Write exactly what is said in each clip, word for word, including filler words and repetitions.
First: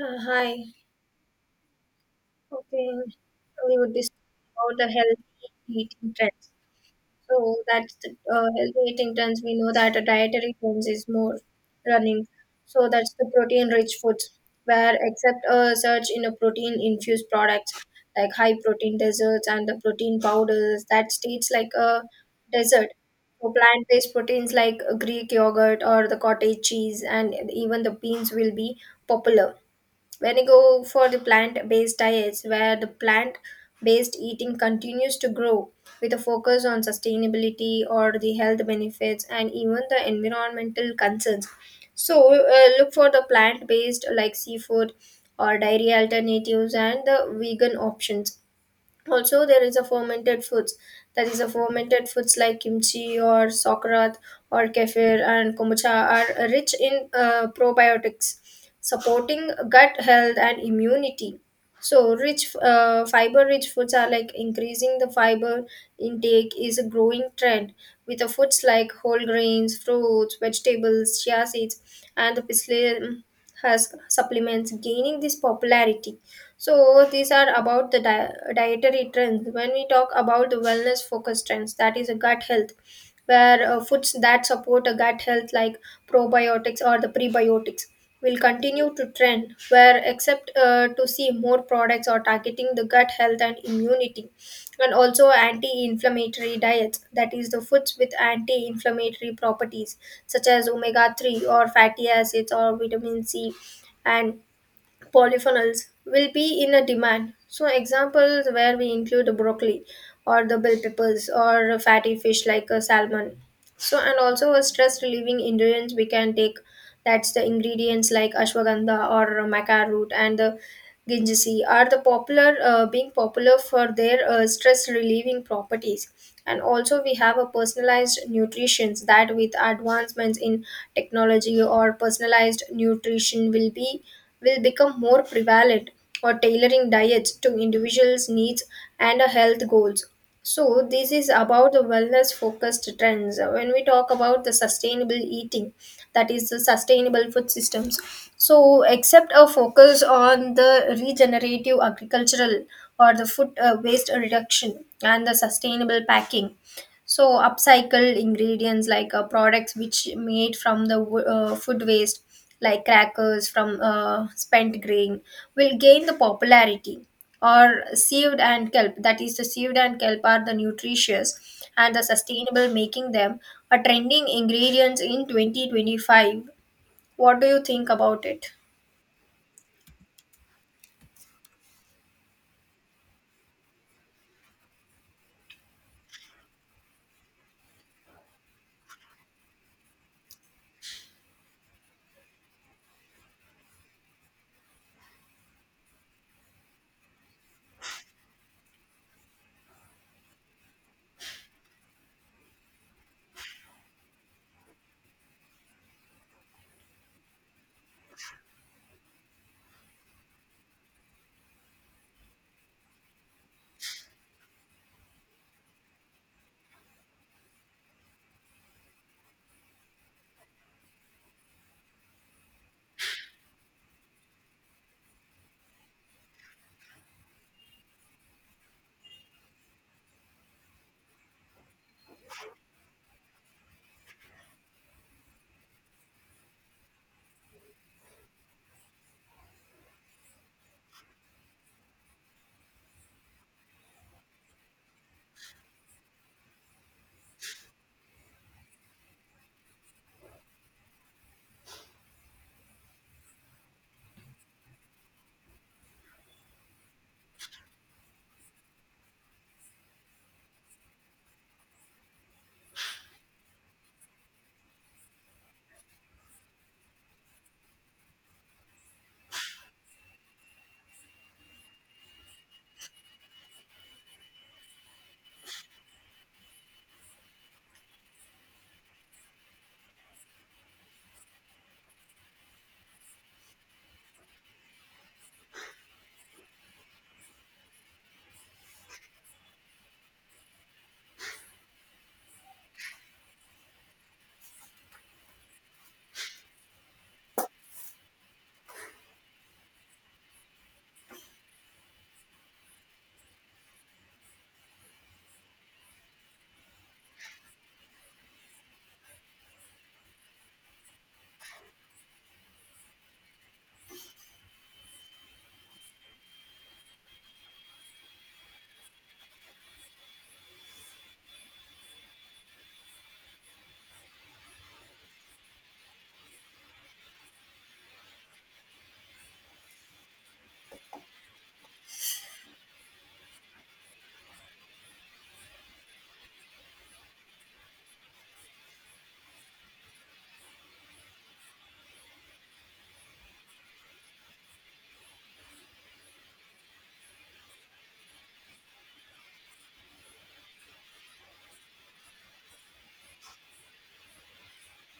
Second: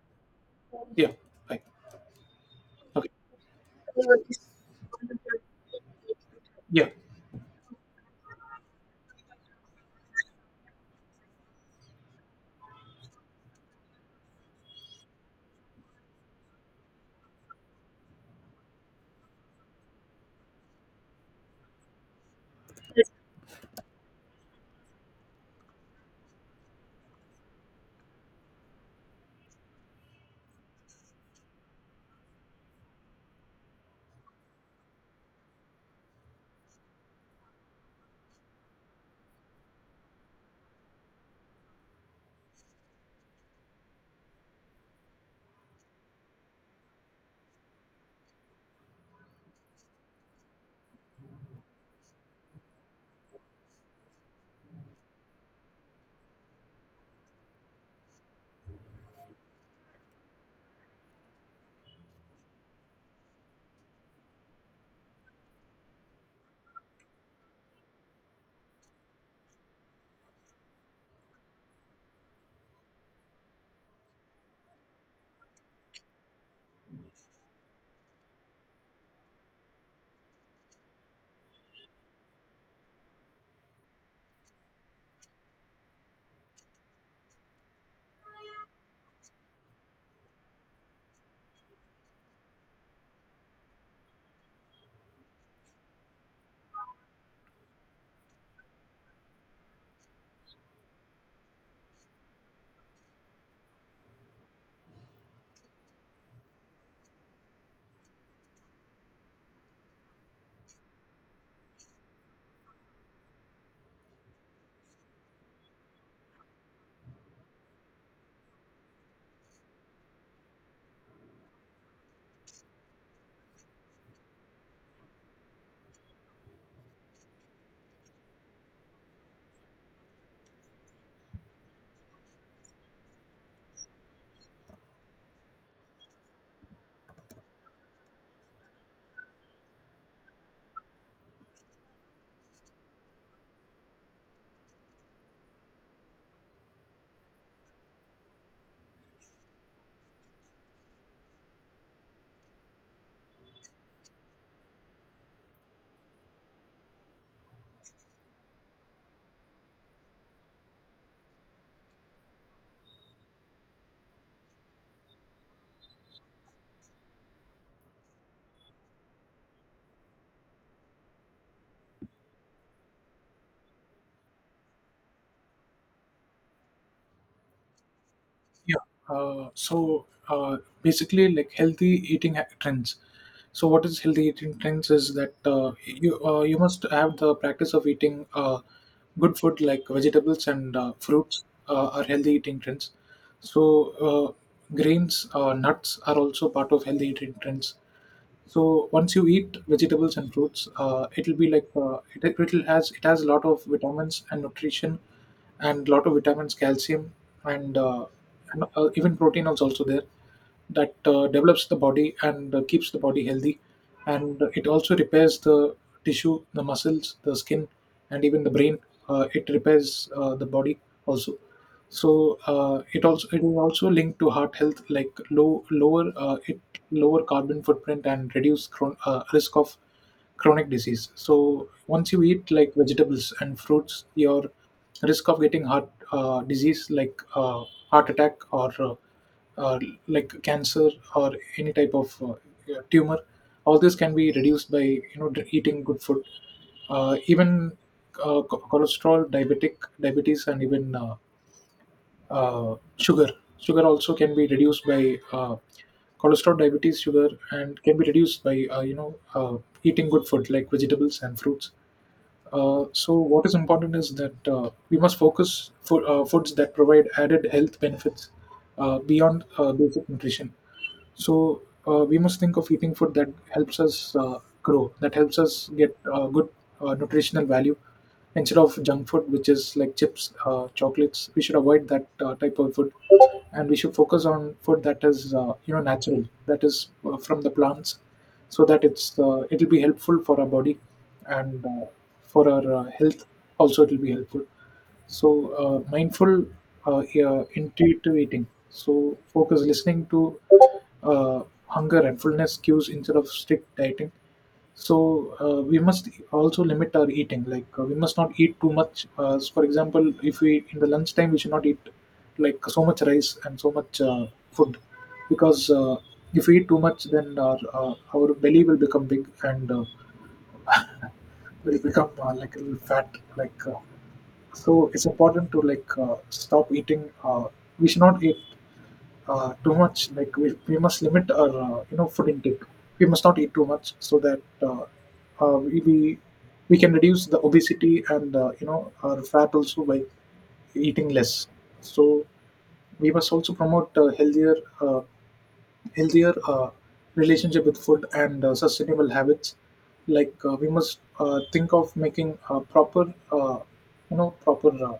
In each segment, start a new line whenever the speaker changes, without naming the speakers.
Uh, hi.
Yeah. Right.
Okay,
Okay.
so we would discuss about the healthy eating trends.
Yeah.
So that's the uh, healthy eating trends. We know that a dietary trends is more running. So that's the protein-rich foods, where except a search in a protein-infused products like high-protein desserts and the protein powders that tastes like a dessert. So plant-based proteins like Greek yogurt or the cottage cheese and even the beans will be popular when you go for the plant based diets, where the plant based eating continues to grow with a focus on sustainability or the health benefits and even the environmental concerns. So, uh, look for the plant based like seafood or dairy alternatives and the vegan options. Also there is a fermented foods, that is a fermented foods like kimchi or sauerkraut or kefir and kombucha are rich in uh, probiotics supporting gut health and immunity. So rich uh, fiber rich foods are like increasing the fiber intake is a growing trend with the foods like whole grains, fruits, vegetables, chia seeds, and the psyllium husk supplements gaining this popularity. So these are about the di- dietary trends. When we talk about the wellness focused trends, that is a gut health, where uh, foods that support a gut health like probiotics or the prebiotics will continue to trend where except uh, to see more products or targeting the gut health and immunity. And also anti-inflammatory diets, that is the foods with anti-inflammatory properties such as omega three or fatty acids or vitamin c and polyphenols will be in a demand. So examples where we include the broccoli or the bell peppers or fatty fish like a salmon. So and also a stress relieving ingredients we can take, that's the ingredients like ashwagandha or maca root and the gingemc are the popular, uh, being popular for their uh, stress relieving properties. And also we have a personalized nutrition that with advancements in technology or personalized nutrition will be will become more prevalent or tailoring diets to individuals needs and uh, health goals. So this is about the wellness focused trends. When we talk about the sustainable eating, that is the sustainable food systems. So, except a focus on the regenerative agricultural or the food uh, waste reduction and the sustainable packing, so upcycle ingredients like uh, products which made from the wo- uh, food waste, like crackers from uh, spent grain, will gain the popularity. Or sieved and kelp, that is, the sieved and kelp are the nutritious and the sustainable, making them a trending ingredients in twenty twenty-five. What do you think about it?
Yeah. Uh, so uh, basically, like healthy eating ha- trends. So what is healthy eating trends is that uh, you uh, you must have the practice of eating uh, good food like vegetables and uh, fruits uh, are healthy eating trends. So uh, grains, uh, nuts are also part of healthy eating trends. So once you eat vegetables and fruits, uh, it'll be like uh, it, it'll has it has a lot of vitamins and nutrition, and lot of vitamins, calcium, and, uh, and uh, even protein is also there that uh, develops the body and uh, keeps the body healthy, and it also repairs the tissue, the muscles, the skin, and even the brain. Uh, it repairs uh, the body also. So uh, it also it is also linked to heart health, like low lower uh, it lower carbon footprint and reduce chron- uh, risk of chronic disease. So once you eat like vegetables and fruits, your risk of getting heart uh, disease like uh, heart attack or uh, uh, like cancer or any type of uh, tumor, all this can be reduced by you know dr- eating good food. Uh, even uh, cho- cholesterol, diabetic diabetes, and even uh, uh, sugar. Sugar also can be reduced by uh, cholesterol, diabetes, sugar, and can be reduced by uh, you know uh, eating good food like vegetables and fruits. Uh, so what is important is that uh, we must focus for uh, foods that provide added health benefits uh, beyond uh, basic nutrition. So uh, we must think of eating food that helps us uh, grow, that helps us get uh, good uh, nutritional value instead of junk food, which is like chips, uh, chocolates. We should avoid that uh, type of food, and we should focus on food that is uh, you know natural, that is uh, from the plants, so that it's uh, it'll be helpful for our body and uh, for our uh, health. Also, it'll be helpful. So uh, mindful, uh, yeah, intuitive eating. So focus listening to uh, hunger and fullness cues instead of strict dieting. So uh, we must also limit our eating. Like uh, we must not eat too much. Uh, so for example, if we in the lunchtime we should not eat like so much rice and so much uh, food, because uh, if we eat too much, then our, uh, our belly will become big and uh, will become uh, like a little fat. Like uh, so it's important to like uh, stop eating. Uh, we should not eat uh, too much. Like we, we must limit our uh, you know food intake. We must not eat too much so that uh, uh, we, we we can reduce the obesity and uh, you know our fat also by eating less. So we must also promote uh, healthier uh, healthier uh, relationship with food and uh, sustainable habits. Like uh, we must uh, think of making uh, proper uh, you know proper uh,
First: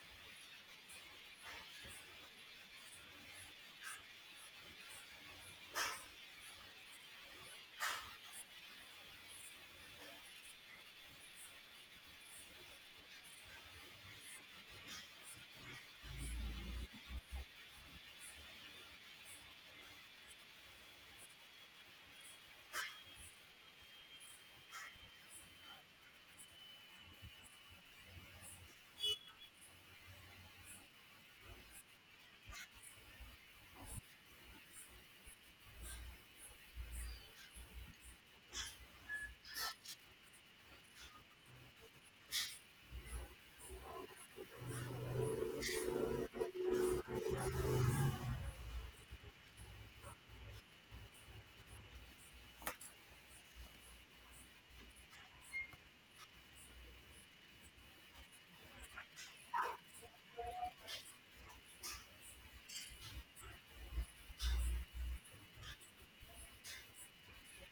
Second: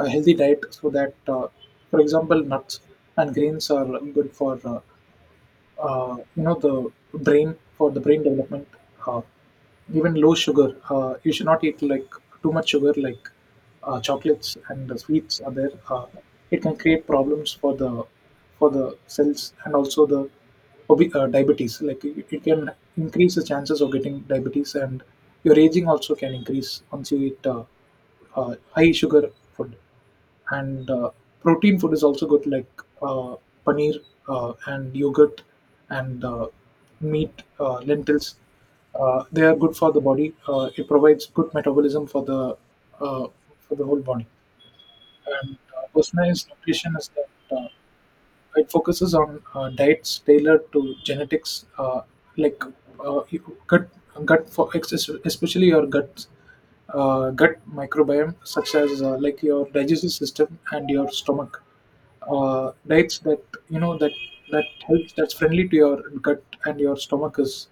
a healthy diet so that uh, for example nuts and grains are good for uh, uh, you know the brain for the brain development uh, even low sugar. Uh, you should not eat like too much sugar like uh, chocolates and the sweets are there. Uh, it can create problems for the for the cells and also the obe- uh, diabetes. Like it, it can increase the chances of getting diabetes, and your aging also can increase once you eat uh, uh, high sugar food. And uh, Protein food is also good, like uh, paneer uh, and yogurt and uh, meat, uh, lentils. Uh, they are good for the body. Uh, it provides good metabolism for the uh, for the whole body. And uh, Personalized nutrition is that. Uh, it focuses on uh, diets tailored to genetics, uh, like uh, you- gut gut for ex- especially your gut uh, gut microbiome, such as uh, like your digestive system and your stomach. Uh, diets that you know that that helps that's friendly to your gut and your stomach is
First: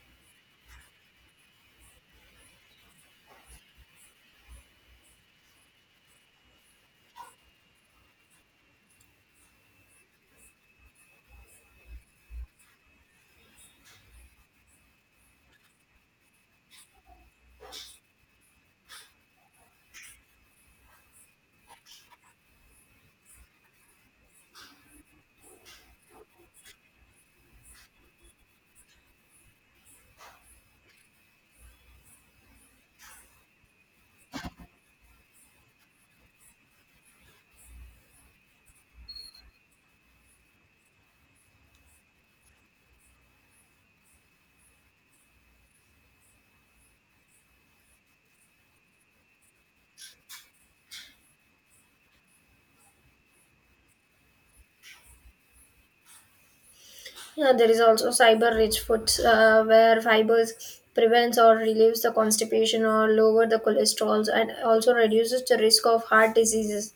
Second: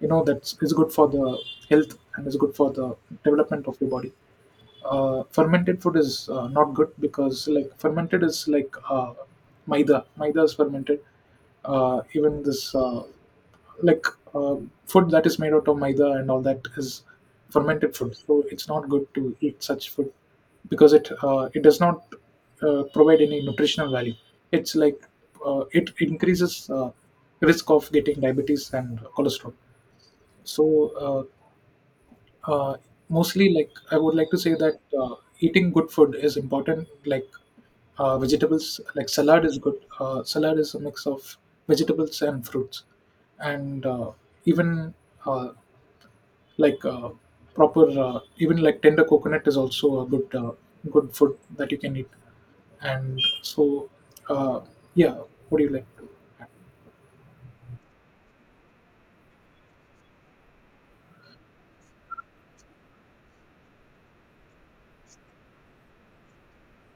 you know that's is good for the health and is good for the development of your body. Uh, fermented food is uh, not good because like fermented is like uh, maida maida. Is fermented. Uh, even this uh, like uh, Food that is made out of maida and all that is fermented food, so it's not good to eat such food because it uh, it does not uh, provide any nutritional value. It's like uh, it increases uh, risk of getting diabetes and cholesterol. So uh, uh, mostly, like, I would like to say that uh, eating good food is important. Like uh, vegetables, like salad is good. Uh, salad is a mix of vegetables and fruits, and uh, even uh, like uh, proper, uh, even like tender coconut is also a good uh, good food that you can eat. And so, uh, yeah, what do you like?
Yeah, there is also fiber rich foods uh, where fibers prevents or relieves the constipation or lower the cholesterol and also reduces the risk of heart diseases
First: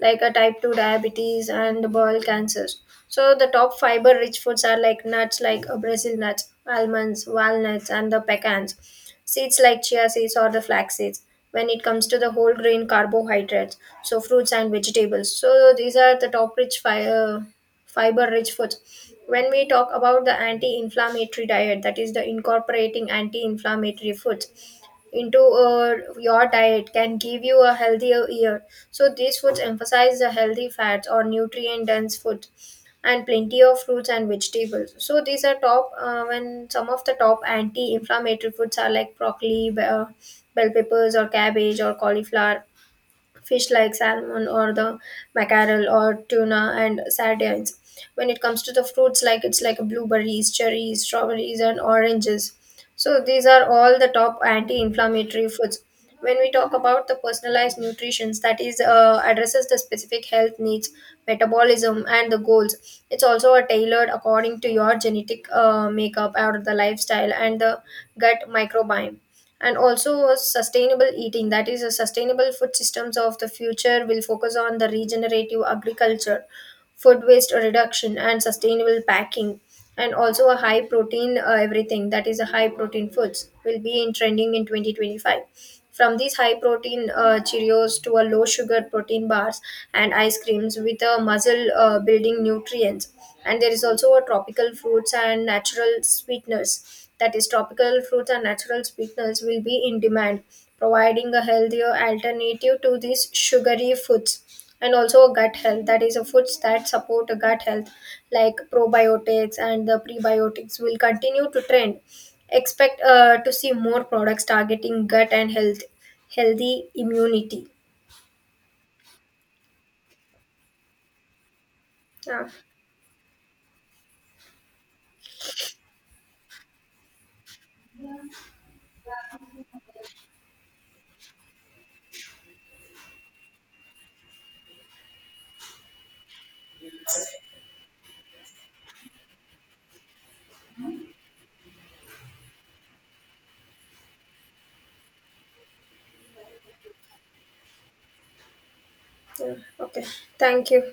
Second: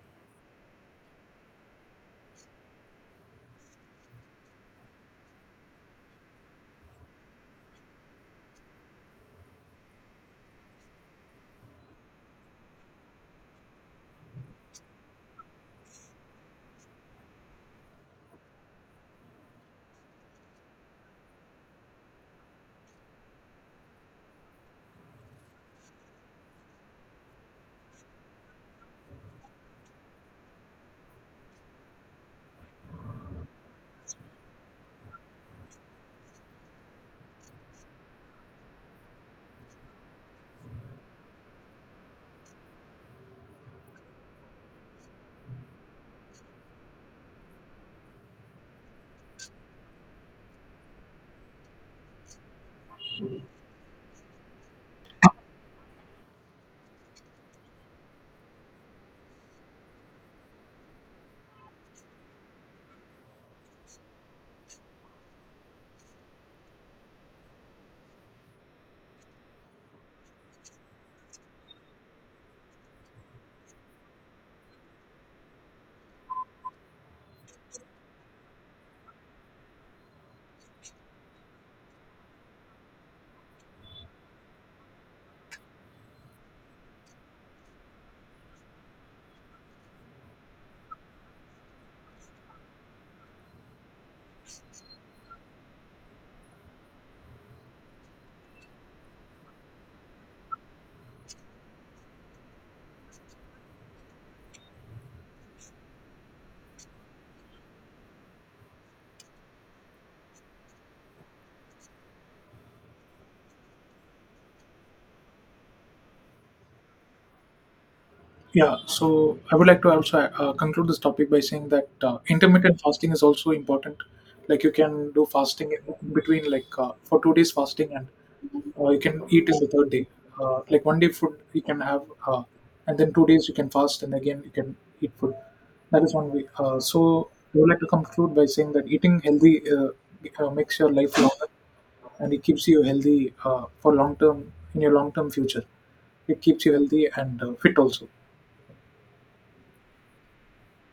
like a type two diabetes and bowel cancers. So the top fiber-rich foods are like nuts like uh, Brazil nuts, almonds, walnuts and the pecans, seeds like chia seeds or the flax seeds. When it comes to the whole grain carbohydrates, so fruits and vegetables. So these are the top rich fiber fiber rich foods. When we talk about the anti-inflammatory diet, that is the incorporating anti-inflammatory foods into uh, your diet can give you a healthier year. So these foods emphasize the healthy fats or nutrient dense foods and plenty of fruits and vegetables. So these are top uh, when some of the top anti-inflammatory foods are like broccoli, be- uh, bell peppers or cabbage or cauliflower, fish like salmon or the mackerel or tuna and sardines. When it comes to the fruits, like it's like blueberries, cherries, strawberries, and oranges. So these are all the top anti-inflammatory foods. When we talk about the personalized nutrition, that is uh, addresses the specific health needs, metabolism, and the goals. It's also a tailored according to your genetic uh, makeup or the lifestyle and the gut microbiome. And also a sustainable eating, that is a sustainable food systems of the future will focus on the regenerative agriculture, food waste reduction and sustainable packing. And also a high protein uh, everything, that is a high protein foods will be in trending in twenty twenty-five, from these high protein uh, cheerios to a low sugar protein bars and ice creams with a muscle uh, building nutrients. And there is also a tropical fruits and natural sweeteners, that is tropical fruits and natural sweeteners will be in demand, providing a healthier alternative to these sugary foods. And also gut health, that is the foods that support gut health like probiotics and the prebiotics will continue to trend, expect uh, to see more products targeting gut and health healthy immunity.
Yeah, so I would like to also uh, conclude this topic by saying that uh,
Yeah,
intermittent fasting is also important. Like you can do fasting in between, like uh, for two days fasting, and uh, you can eat in the third day. Uh, like one day food you can have, uh, and then two days you can fast, and again you can eat food. That is one way. Uh, so I would like to conclude by saying that eating healthy uh, uh, makes your life longer, and it keeps you healthy uh, for long term in your long term future. It keeps you healthy and uh, fit also.
yeah. Okay, thank you.